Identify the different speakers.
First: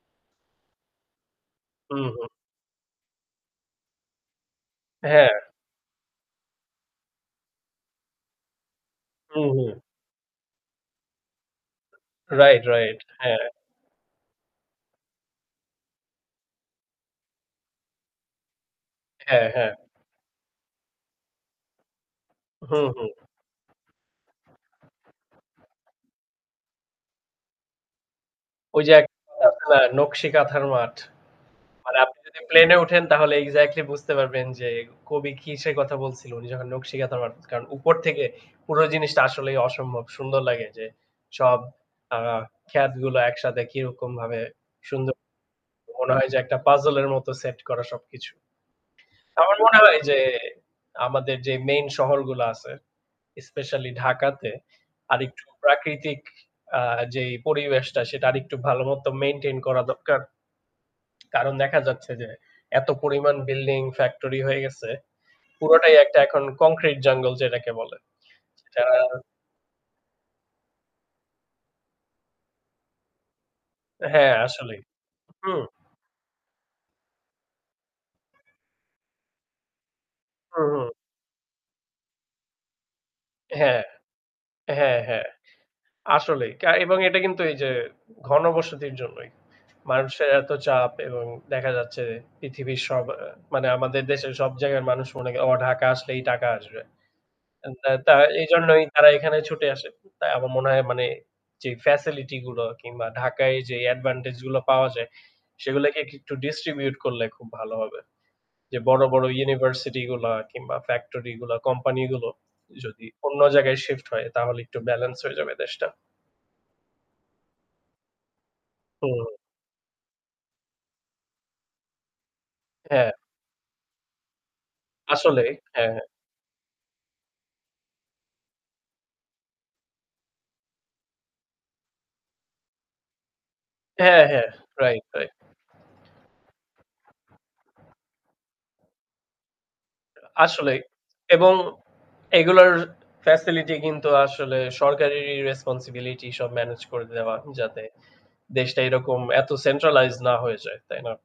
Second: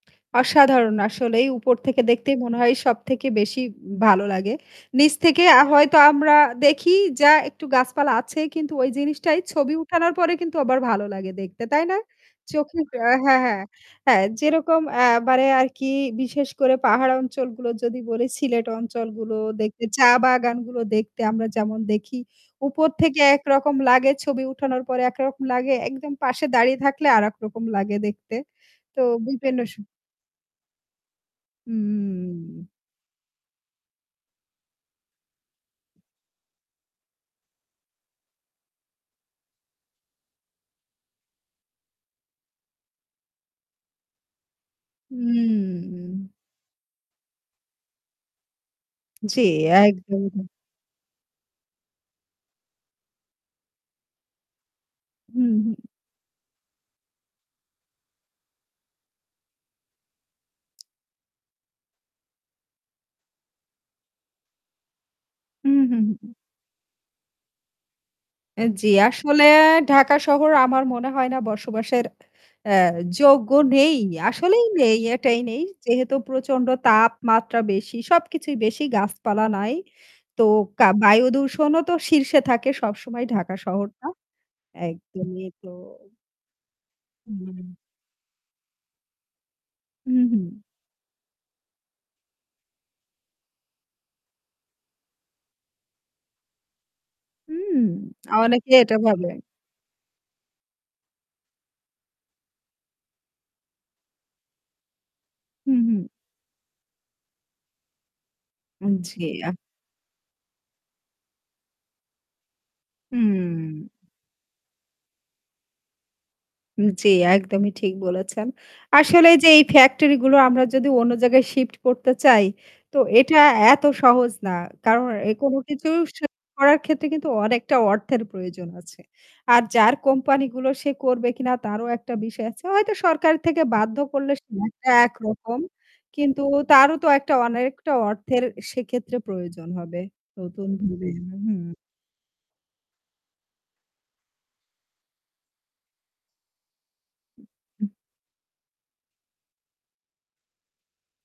Speaker 1: অসাধারণ। আসলেই উপর থেকে
Speaker 2: হুম, হুম।
Speaker 1: দেখতেই মনে হয় সবথেকে বেশি ভালো লাগে। নিচ
Speaker 2: হ্যাঁ।
Speaker 1: থেকে আ হয়তো আমরা দেখি যা একটু গাছপালা আছে কিন্তু ওই জিনিসটাই
Speaker 2: হুম, হুম।
Speaker 1: ছবি উঠানোর পরে কিন্তু আবার ভালো লাগে দেখতে। তাই না?
Speaker 2: রাইট,
Speaker 1: চোখে
Speaker 2: রাইট।
Speaker 1: হ্যাঁ,
Speaker 2: হ্যাঁ।
Speaker 1: হ্যাঁ, হ্যাঁ যেরকম এবারে আর কি বিশেষ করে পাহাড় অঞ্চলগুলো যদি বলি সিলেট অঞ্চলগুলো
Speaker 2: হ্যাঁ, হ্যাঁ।
Speaker 1: দেখতে চা বাগানগুলো দেখতে আমরা যেমন দেখি
Speaker 2: হু,
Speaker 1: উপর
Speaker 2: হু।
Speaker 1: থেকে একরকম লাগে, ছবি উঠানোর পরে একরকম লাগে একদম পাশে দাঁড়িয়ে থাকলে আরেকরকম লাগে দেখতে।
Speaker 2: ওই যে
Speaker 1: তো
Speaker 2: এক
Speaker 1: [unintelligible]
Speaker 2: [unintelligible] নকশি কাঁথার মাঠ। মানে আপনি যদি
Speaker 1: উম
Speaker 2: প্লেনে উঠেন তাহলে এক্সাক্টলি বুঝতে পারবেন যে কবি কিসের কথা বলছিল। উনি যখন নকশি কাঁথার মাঠ কারন উপর থেকে পুরো জিনিসটা আসলেই অসম্ভব সুন্দর লাগে। যে সব অ্যা ক্ষেতগুলো একসাথে কিরকমভাবে সুন্দর। মনে হয়
Speaker 1: উম
Speaker 2: যে একটা পাজল এর মত সেট করা সবকিছু।
Speaker 1: জি,
Speaker 2: আমার মনে হয় যে
Speaker 1: একদম।
Speaker 2: আমাদের যে মেইন শহরগুলো আছে, স্পেশালই ঢাকাতে আরেকটু
Speaker 1: হুম, হুম।
Speaker 2: প্রাকৃতিক অ্যা যেই পরিবেশটা সেটা আরেকটু ভালো মত মেইনটেইন করা দরকার। কারণ দেখা যাচ্ছে যে এত পরিমাণ বিল্ডিং, ফ্যাক্টরি হয়ে গেছে
Speaker 1: হু,
Speaker 2: পুরোটাই
Speaker 1: হু,
Speaker 2: একটা
Speaker 1: হু।
Speaker 2: এখন কংক্রিট জঙ্গল যেটাকে বলে।
Speaker 1: অ্যা জী,
Speaker 2: যারা
Speaker 1: আসলে ঢাকা শহর আমার মনে হয় না বসবাসের অ্যা যোগ্য নেই।
Speaker 2: হ্যাঁ,
Speaker 1: আসলেই
Speaker 2: আসলেই।
Speaker 1: নেই এটাই
Speaker 2: হু।
Speaker 1: নেই যেহেতু প্রচণ্ড তাপমাত্রা বেশি। সবকিছুই বেশি গাছপালা নাই। তো
Speaker 2: হুম,
Speaker 1: কা
Speaker 2: হুম।
Speaker 1: বায়ুদূষণও তো শীর্ষে থাকে সবসময় ঢাকা
Speaker 2: হ্যাঁ,
Speaker 1: শহরটা।
Speaker 2: হ্যাঁ, হ্যাঁ।
Speaker 1: একদমই তো
Speaker 2: আসলেই কা এবং এটা কিন্তু এই যে
Speaker 1: হুম।
Speaker 2: ঘনবসতির জন্যই।
Speaker 1: হুম,
Speaker 2: মানুষের
Speaker 1: হুম।
Speaker 2: এত চাপ এবং দেখা যাচ্ছে পৃথিবীর সব মানে আমাদের দেশের সব জায়গার মানুষ মনে, "ও ঢাকা আসলেই টাকা আসবে।" আ
Speaker 1: হুম।
Speaker 2: তা
Speaker 1: অনেকে
Speaker 2: এইজন্যই
Speaker 1: এটা
Speaker 2: তারা
Speaker 1: ভাবে।
Speaker 2: এখানে ছুটে আসে। তাই আমার মনে হয় মানে, জি ফ্যাসিলিটি গুলো কিংবা ঢাকায় যে অ্যাডভান্টেজ গুলো পাওয়া যায়
Speaker 1: হু,
Speaker 2: সেগুলোকে
Speaker 1: হু।
Speaker 2: একটু ডিস্ট্রিবিউট করলে খুব ভালো হবে। যে
Speaker 1: উ
Speaker 2: বড়,
Speaker 1: জী
Speaker 2: বড়
Speaker 1: আ
Speaker 2: ইউনিভার্সিটি গুলা কিংবা ফ্যাক্টরিগুলা, কোম্পানিগুলো যদি অন্য জায়গায়
Speaker 1: হুম।
Speaker 2: শিফট হয় তাহলে একটু ব্যালেন্স হয়ে যাবে দেশটা।
Speaker 1: জী, একদমই ঠিক বলেছেন। আসলে
Speaker 2: হুম।
Speaker 1: যে এই ফ্যাক্টরি গুলো আমরা যদি অন্য জায়গায় শিফট করতে চাই তো
Speaker 2: হ্যাঁ।
Speaker 1: এটা এত সহজ না। কারণ
Speaker 2: আসলেই
Speaker 1: কোনো কিছু
Speaker 2: হ্যাঁ।
Speaker 1: শিফট করার ক্ষেত্রে কিন্তু অনেকটা অর্থের প্রয়োজন আছে। আর যার কোম্পানি গুলো সে করবে কিনা তারও একটা বিষয় আছে। হয়তো সরকার থেকে বাধ্য
Speaker 2: হ্যাঁ
Speaker 1: করলে
Speaker 2: হ্যাঁ,
Speaker 1: সে [unintelligible]
Speaker 2: রাইট, রাইট।
Speaker 1: একরকম কিন্তু তারও তো একটা অনেকটা অর্থের সেক্ষেত্রে প্রয়োজন হবে
Speaker 2: আসলেই
Speaker 1: নতুনভাবে।
Speaker 2: এবং
Speaker 1: হুম।
Speaker 2: এগুলার ফ্যাসিলিটি কিন্তু আসলে সরকারেরই রেসপনসিবিলিটি সব মেনেজ করে দেওয়া
Speaker 1: উ
Speaker 2: যাতে
Speaker 1: হুম।
Speaker 2: দেশটা এরকম এত সেন্ট্রালাইজড না হয়ে যায়। তাই না?